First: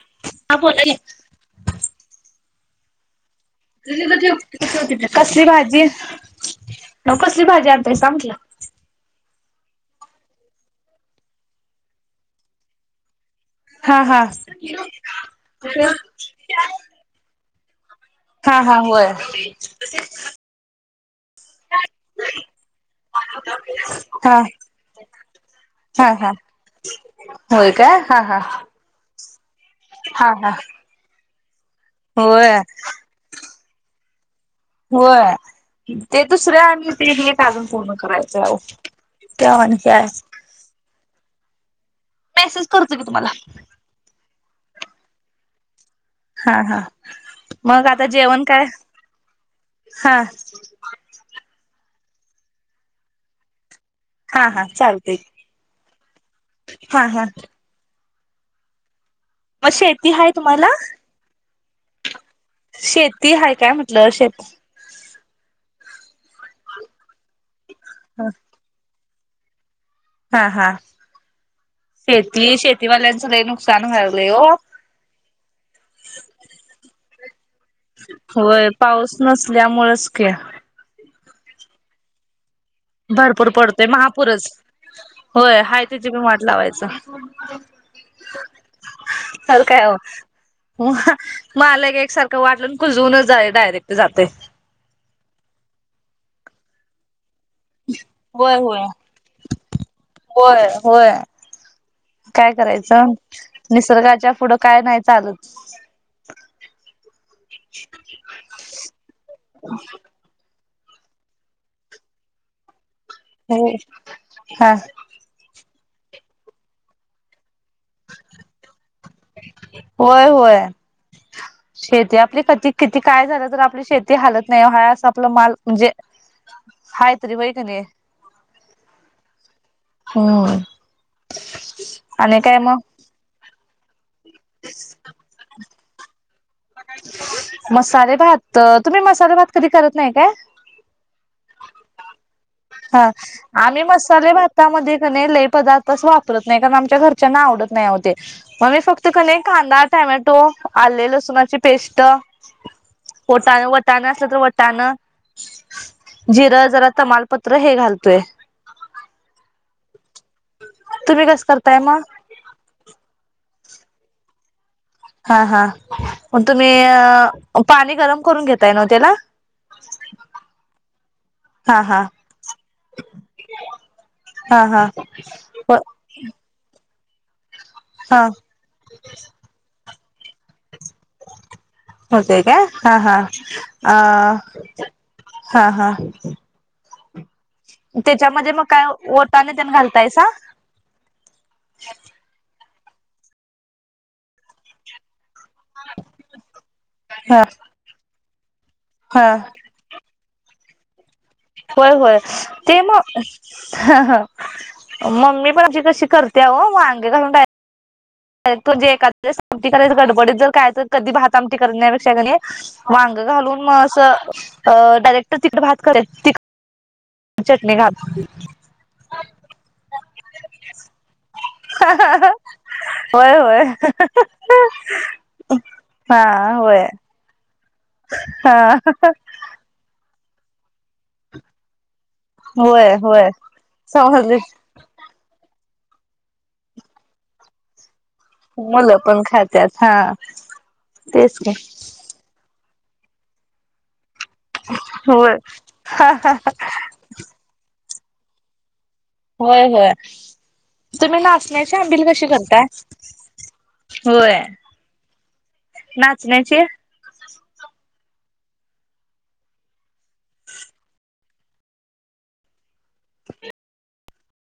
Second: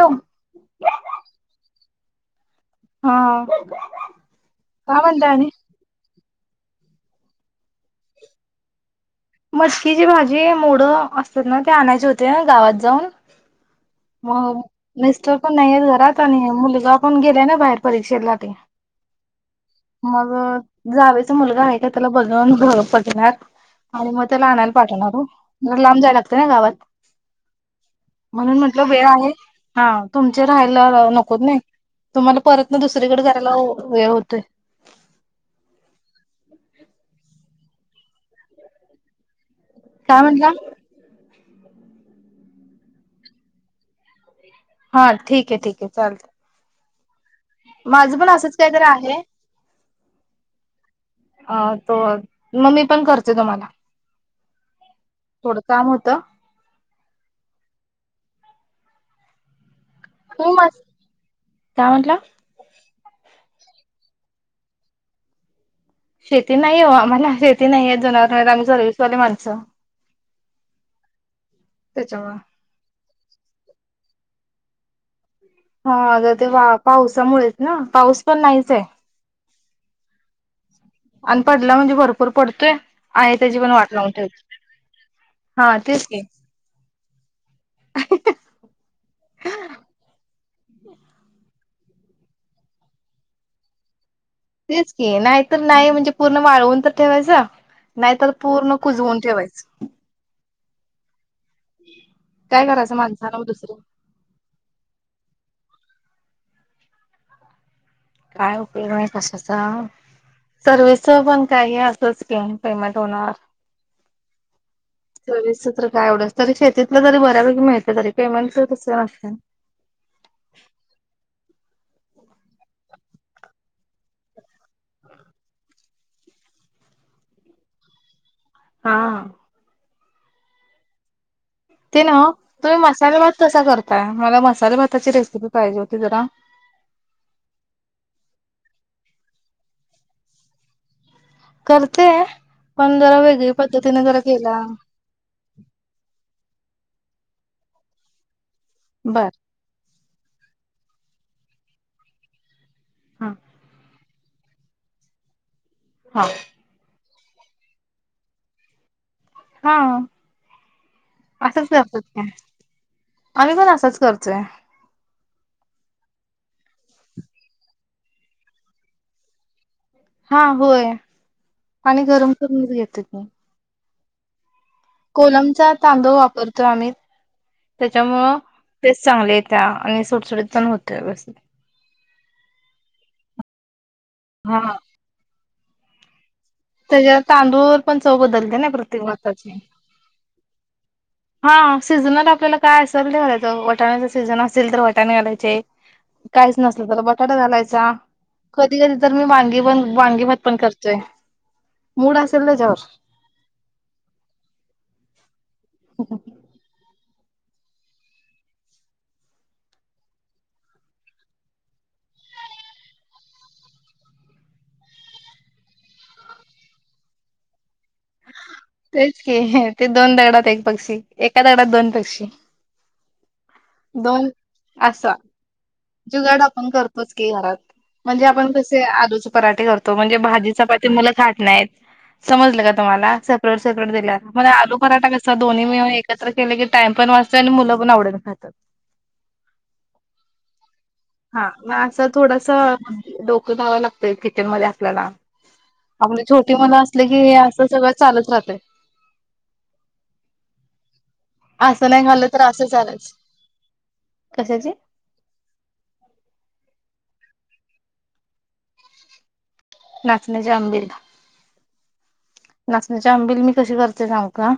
Hello हा बोला की हा काय म्हणताय कसली आणि भाजी कसली भाजी आणताय सा म्हंटल मटकी ची भाजी मोडं असतात ना ते आणायचे होते गावात जाऊन हा हा मग मिस्टर पण नाही आहेत घरात आणि मुलगा पण गेल्या ना बाहेर परीक्षेला ते हा हा होय मग जावेचा मुलगा आहे का त्याला बघवून घर बघणार आणि मग हा त्या लाहण्याला पाठवणार हो लांब हा जायला हा लागतं ना गावात होय का हा म्हणून म्हंटलं वेळ आहे हा तुमचे राहायला नकोत नाही तुम्हाला होय परत ना दुसरीकडे करायला हे होतं होय ते दुसरे आणि ते एक अजून पूर्ण करायचं आहेह क म्हण का ह मेसेज करतो की तुम्हाला हा ठीक आहे ठीक आहे चालत हा हा मग आता माझं पण जेवण असंच काय काहीतरी आहे हा अ तो मग ममी पण करते तुम्हाला हा हा चालते थोडं काम होतं हा हा मग शेती हाय तू तुम्हाला मस् काय म्हटलं शेती ह काय म्हटलं श शेती नाही हो आम्हाला शेती नाही आहे जनावर आम्ही सर्विसवाले माणसं हा हा त्याच्यामुळे शेती शेतीवाल्यांचं लय नुकसान व्हालंय हो हा तर ते वा पावसामुळेच ना पाऊस पण होय नाहीच आहे पाऊस नसल्यामुळेच खेळ आणि पडला म्हणजे भरपूर पडतोय आहे भरपूर त्याची पण पडतोय वाट लावून महापूरच ठेवते होय, हा तेच त्याची की मी वाट लावायचं. हल काय हो मलक एकसारखं वाटलं कुजूनच जा आहे डायरेक्ट जाते तेच की नाहीतर नाही म्हणजे पूर्ण वाळवून तर ठेवायचं नाहीतर होय पूर्ण होय कुजवून ठेवायचं होय होय काय करायचं, माणसाला मग दुसरं निसर्गाच्या पुढं काय नाही. चालू काय उपयोग नाही कशाचा.. ! सर्विसच पण काही असंच, केम पेमेंट होणार. हो हा सर्विसच तर काय एव्हडं, तरी शेतीतलं तरी बऱ्यापैकी मीळते, तरी पेमेंट तस नते होय होय शेती आपली क किती, काय झालं तर आपली शेती ते हालत नाही हा अस आपलं माल म्हणजे, हाय तरी व्हय का नाही. हा हो. ते ना तुम्ही मसाले भात कसा करताय, मला मसाले भाताची रेसिपी पाहिजे होती जरा मसाले भात तुम्ही मसाले भात, कधी करत नाही का? करते. पण हा जरा वेगळी आम्ही पद्धतीने जरा मसाले केला भातामध्ये ल पदार्थ वापरत नाही कारण, आमच्या घरच्या आवडत नाहीते मगी फक्त बर. कांदा- टॅमॅटो आले लसुणाची पेस्ट हा होता वटानअसल तर वटाना. हा. जिरं जरा तमालपत्र हे घालतोय. हा तुम्ही कसं असंच करताय मग करतात का. आम्ही पण असाच करतोय हा हा मग तुम्ही 'पाणी गरम, करून, घेताय ना त्याला [inaudible] हा होय हा हा पाणी गरम करून घेतेत नी हा हा कोलमचा व तांदू वापरतो, आम्ही हा त्याच्यामुळं तेच चांगलेत त्या आणि सुटसुडीत पण होतोय बस होते का हा हा हा अ हा हा त्याच्या तांदूळ पण चव बदलते ना प्रत्येक भाताची घालतायस हा सीझनल आपल्याला काय असेल ते घालायचं, वटाणाच सीझन असेल तर वटाणे घालायचे काहीच नसल तरला बटाटा ह घालायचा कधी कधी तर मी ह वांगी पण वांगी भत पण करतोय. होय होय मूड असेल ते त्याच्यावर. मग मम्मी माझी कशी करते. त्या ओ वांग घासून डायरेक्ट म्हणजे एखदम कराय गडबडीत जर काय तर कधी, भहात आमट करण्यापेक्षा नाही. वांग घालून म अस डायरेक्ट, तिकड भात करे त चटणी घाल. तेच की ते दोन दगडात, एक पक्षी एका दगडात दोन पक्षी होय होय. दोन असा जुगाड हा आपण, होय करतोच की घरात म्हणजे आपण कसे हा आलुचे पराठे करतो म्हणजे भाजी चपाती मुलं खात नाहीत समजलं का होय तुम्हाला होय सेपरेट सपरेट दिल्याला समजले मग आलू पराठा कस दोन्ही मिळुन एकत्र केले की टाइम पण वाचतय आणि मुलं पण आवडीन खात्यात मुलं पण खात्यात हा तेच हा कि मग असं थोडस डोकं धावाय लागतय किचन मध्ये आपल्याला होय आपली छोटी मल आस आसल की हे असं सगळं चालच राहतय होय होय तुम्ही नाचण्याची असं नाही आंबिल खाल्लं कशी तर करताय असं चालच. होय कशाची नाचण्याची नाचण्याची आंबील नाचण्याच्या आंबील मी कसे करते सांगू का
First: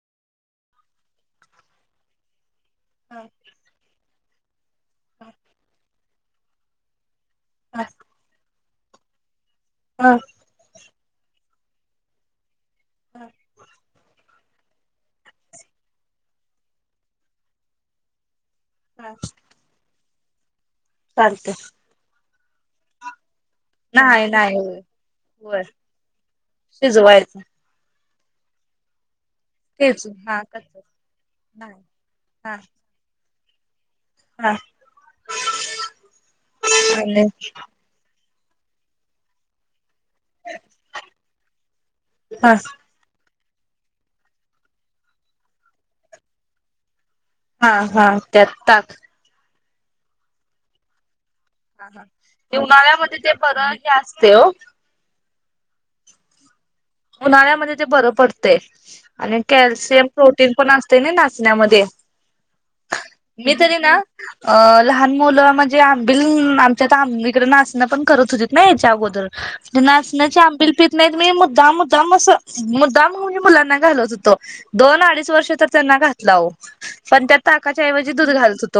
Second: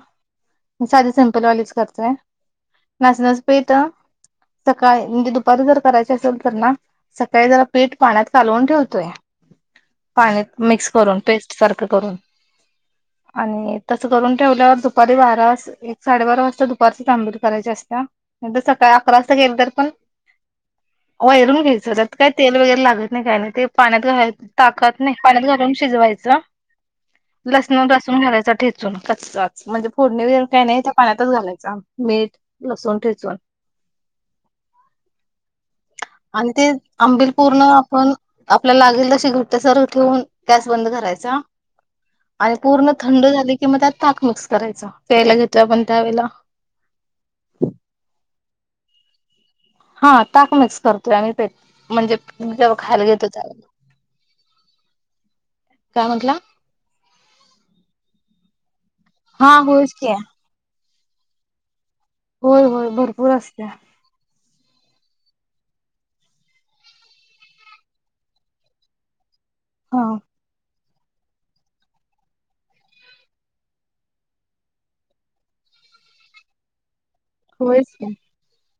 साधी सिंपल वालीच करतोय नाचण्याच पेठ सकाळी म्हणजे दुपारी जर करायची असेल तर ना सकाळी जरा पीठ पाण्यात कालवून ठेवतोय हा पाण्यात मिक्स करून पेस्ट सारखं करून, आणि तसं करून ठेवल्यावर दुपारी बारा एक साडेबारा वाजता दुपारची तांबूरी करायची असत्या काय अकरा वाजता केलं तर पण चालतंय वैरून घ्यायचं त्यात काय तेल वगैरे लागत नाही काही नाही ते- पाण्यात नाही घाल नाही होय टाकतं नाही पाण्यात होय घालून शिजवायचं. शिजवायचं लसूण लसूण घालायचां ठेचून कच्चा म्हणजे तेच फोडणी हा वगैरे काही कच्च नाही त्या पाण्यातच घालायचं नाही मीठ हा लसूण ठेचून हा आणि ते आणि आंबिल पूर्ण पण आपल्याला लागेल अशी घट सर ठेवून गॅस बंद करायचा हा आणि पूर्ण थंड झाली की मग त्यात ताक मिक्स करायचं प्यायला घेतलं आपण त्यावेेळेला हा हा त्यात ताक हा ताक मिक्स करतोय आम्ही ते ह हा ते उन्हाळ्यामध्ये ते बर हे असतय ओ काय म्हटला उन्हाळ्यामध्ये ते बरं पडतेय आणि हा होयच कॅल्शियम की तेल पण अस्तेने नाचण्यामध्ये, होय होय भरपूर मी असते तरी ना अ लहान मुलं म्हणजे आंबिल आमच्यात आंबकडे नाचणं पण करत होतीत ने हेच्या अगोदर हा नाचण्याची आंबिल पित नाहीत मी मुद्दाम मु मुद्दाम असं मुद्दाम म्हणजे मुलांना घालत होतो दोन अडीच वर्ष तर त्यांना घातल आहो पण त्यात होयच ताकाच्याऐवजी की दूध घालत होते.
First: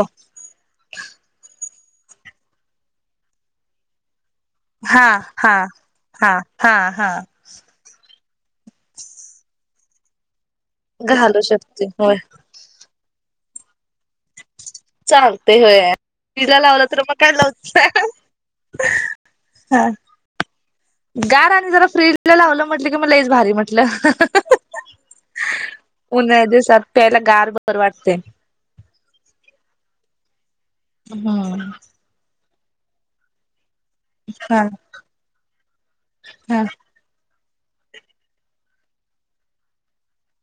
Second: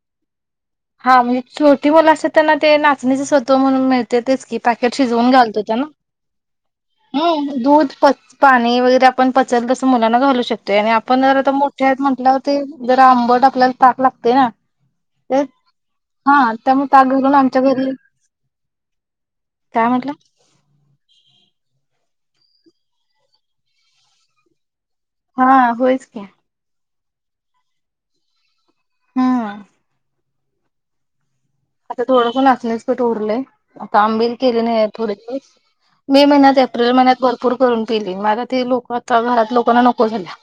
हा म्हणजे छोटी मुलं असतात त्यांना ते नाचणीच स्वत्व म्हणून मिळते तेच की पॅकेट हा शिजवून हा घालत होत्या ना हा हा हा म दूध प पाणी वगैरे आपण पचल तसं मुलांना घालू शकतोय आणि आपण जर घालू आता शकते मोठे आहेत होय म्हटल्यावर ते जरा आंबट आपल्याला ताक लागतयं ना ते चालतयं होय. हा तिला लावला त्यामुळे तर ताक मग काय घालून आमच्या रोजचा घरी लावत हा काय म्हटलं गार आणि जरा फ्रीजला लावलं म्हटलं की मग लईच भारी म्हटलं हा होयच की उन्हाळ्या दिवसात प्याला गार बर वाटतेय हम्म हम् आता थोडंसं पण नाचण्याच पीठ उरलंय आता आंबिल हा केली नाही थोडे मे महिन्यात हा एप्रिल महिन्यात भरपूर भरपूर करून पेली म आता ते लोकचा घरात लोकांना नको झाल्या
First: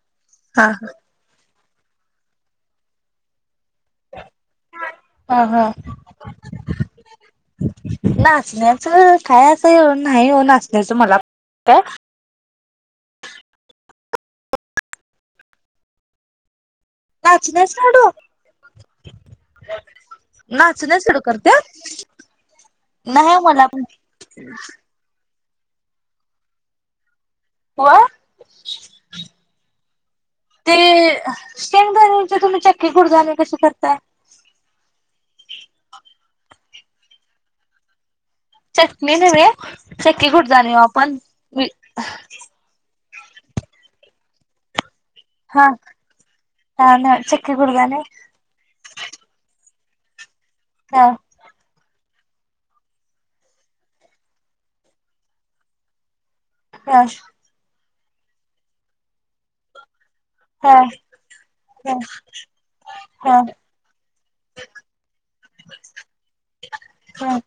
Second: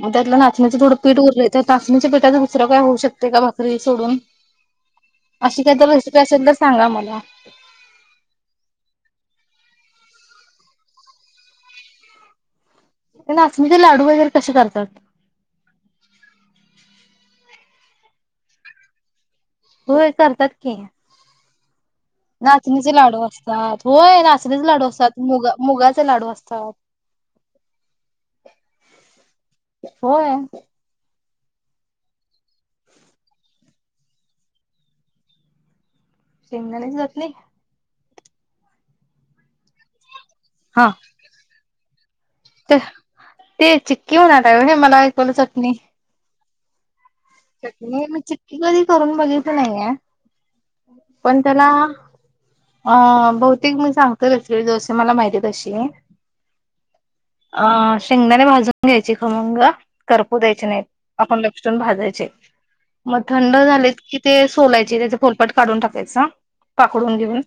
मग त्यातलं हा नाचणीचं थोडं पीठ उरलंय तर नाचणीच्या पीठांच दुसरं काय होऊ शकते का, भाकरी सोडून. अशी हा काही तर रेसिपी असेल तर सांगा मला? नाचण्याचं काय असं ये नाही नाचण्याचं मला- काय ते नाचणीचे लाडू वगैरे कसे करतात? नाचण्याच लाडू? होय करतात की. नाचण्या लाडू करत्यात नाचणीचे लाडू नाही मला असतात, पण होय नाचणीचे लाडू असतात. मुग मुगाचे लाडू असतात. व्हय, होय ते... - सेम [unintelligible] करणीची तुम्ही चिक्की गुडदान कस करताय? शेंगदाण्याची चटणी- चटणीच नाही चिक्की गुड- हा, ते चिक्की म्हणालाय होय, मला- ऐकवलं हा, चटणी. काय नाही चिक्- चटणी मी चिक्की कधी करून बघितली नाहीये, हा पण त्याला- अ.. बहुतेक मी सांगतो रसीपी जशी मला माहिती तशी. कॅश- अ.. शेंगदाणे भाजून घ्यायची खमंग करपू द्यायचे हा हा नाहीत, आपण लक्ष ठेवून भाजायचे- मग हा थंड झालेत की, ते सोलायचे त्याचे फोलपाट काढून टाकायचा- पाकडून हा घेऊन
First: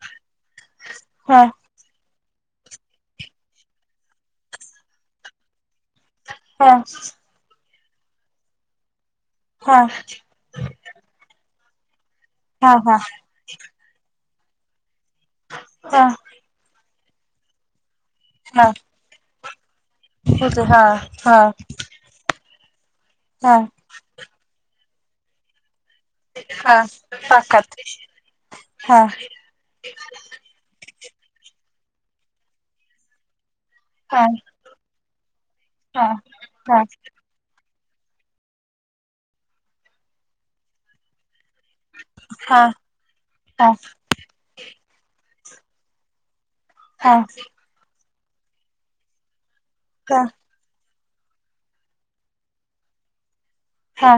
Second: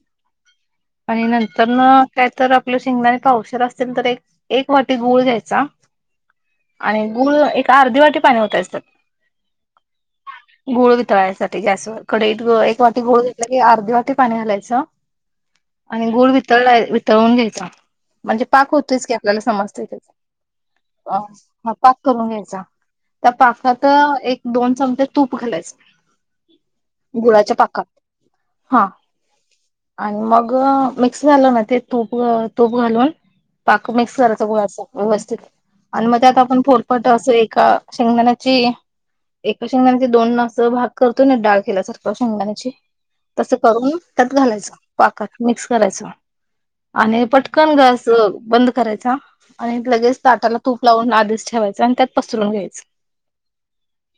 आणि हा नंतर- रन काय तर आपल्या शेंगदाणे पावशर असतील तर एक एक वाटी गुळ घ्यायचा- हा हा आणि गुळ एक अर्धी वाटी पाणी वतायच त्यात- हा. गुळ वितळायसाठी गॅसवर, कढईत हा हा हा एक वाटी गुळ घे- लघे अर्धी वाटी पाणी घालायचं आणि गुळ वितळलाय वितळून घ्यायच- म्हणजे पाक होतोयच की, आपल्याला समजत ते- अ हा पाक करून घ्यायचा त्या हा पाकात- तर एक दोन चमचे तूप घालायचं- गुळाच्या पाकात हा आणि मग- मिक्स झालं ना ते तूप, तूप घालून पाक मिक्स हा करायचं गुळाच व्यवस्थित- आणि हा हा मग आता आपण हा फोलपाट असे एका शेंगदाणाची- एका शेंगदाण्याचे दोन ना असं भाग करतोय ना, डाळखल्यासारखं हा शेंगाण्याची तसं हा करून- त्यात घालायचं, पाकात मिक्स करायच आणि पटक- कन गॅस बंद करायचा आणि लगेच हा ताटाला- तूप लावून आधीच ठेवायचं आणि त्यात पसरून घ्यायचं- हा.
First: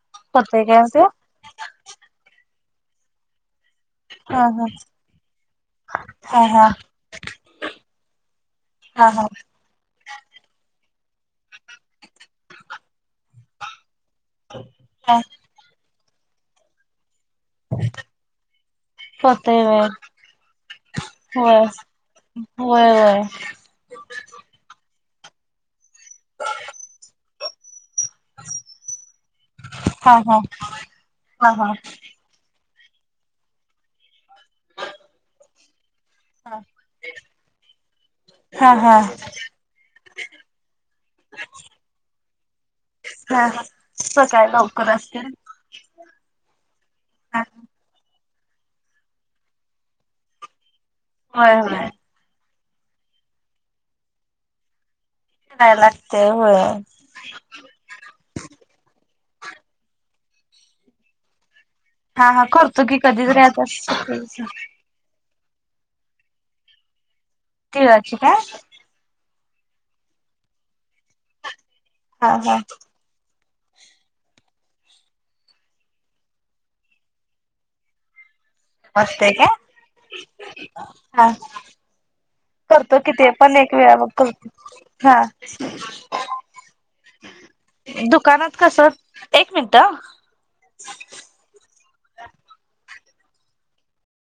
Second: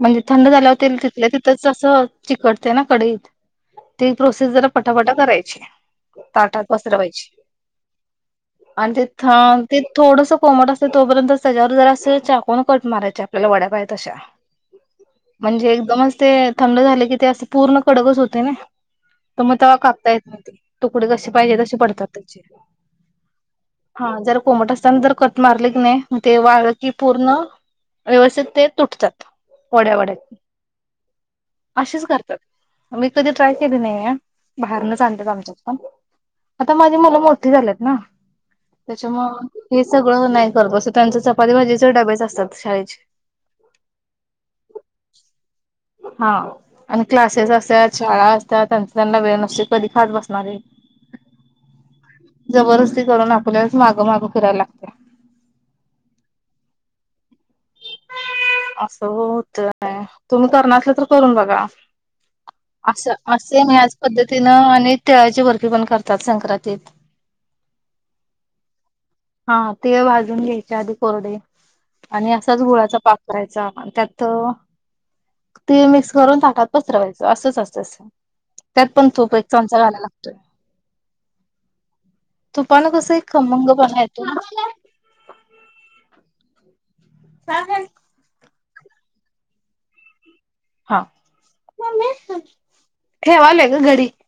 म्हणजे थंड होतय झाल्यावर काय तेल ते तिथल्या तिथंच असं, चिकटतें ना कडईत- ती हा प्रोसेस हा जरा पटापटा करायची, हा ताटात हा पसरवायची. आणि ते हा हा थांब- ते थोडसं कोमट असत तोपर्यंत तेच्यावर जरास चाकून कट मारायच आपल्याला वड्या पाहि- तशा, हा म्हणजे एकदमच ते थंड झाले की ते असे पूर्ण कडकच होते नाही. तर मग होतय तेवा कापता येत नाही ते, तुकडे कसे पाहिजे व्हय तसे पडतात त्यांचे. व्हय व्हय व्हय हा, जर कोमट असताना जर कट मारले की नाही ते वाळल की पूर्ण- व्यवस्थित ते तुटतात, वड्या हा वड्यात हा हा हा असेच करतात. मी कधी ट्राय केली नाहीये, बाहेरनच आणतात आमच्यात पण. हा आता माझी मुलं मोठी झाल्यात ना. हा हा हा त्याच्यामुळ हे सगळं नाही करत बसत त्यांचं चपाती भाजीचे डबेच असतात शाळेत. ह सकाळी लवकर असतील. हा. आणि क्लासेस असतात शाळा असतात त्यांचा त्यांना वेळ नसते कधी खात बसणार आहे. हो ह. जबरदस्ती करून आपल्यालाच मागं मागे फिरायला लागते. शिजायला लागते होय. असं होत आहे तुम्ही करणार असल तर करून बघा. हा हा करतो की असं कधीतरी असे आता आम्ही याच पद्धतीनं आणि तिळाची बर्फी पण करतात संक्रांतीत. तिळाची काय. हा तिळ भाजून घ्यायचे आधी कोरडे आणि हा हा असाच गुळाचा पाक. करायचा त्यात. ते मिक्स करून पाकात पसरवायचं असंच असतं सेम. त्यात पण असतय तुप एक काय चमचा घालायला लागतोय. हा तूपण करतो कि कसा एक ते पण खमंग वेळा पणा मग येतोय ना. करतो हा. का गं. दुकानात कस एक मिनिट. हा मम्मे सांग ठेवालोय गं घरी.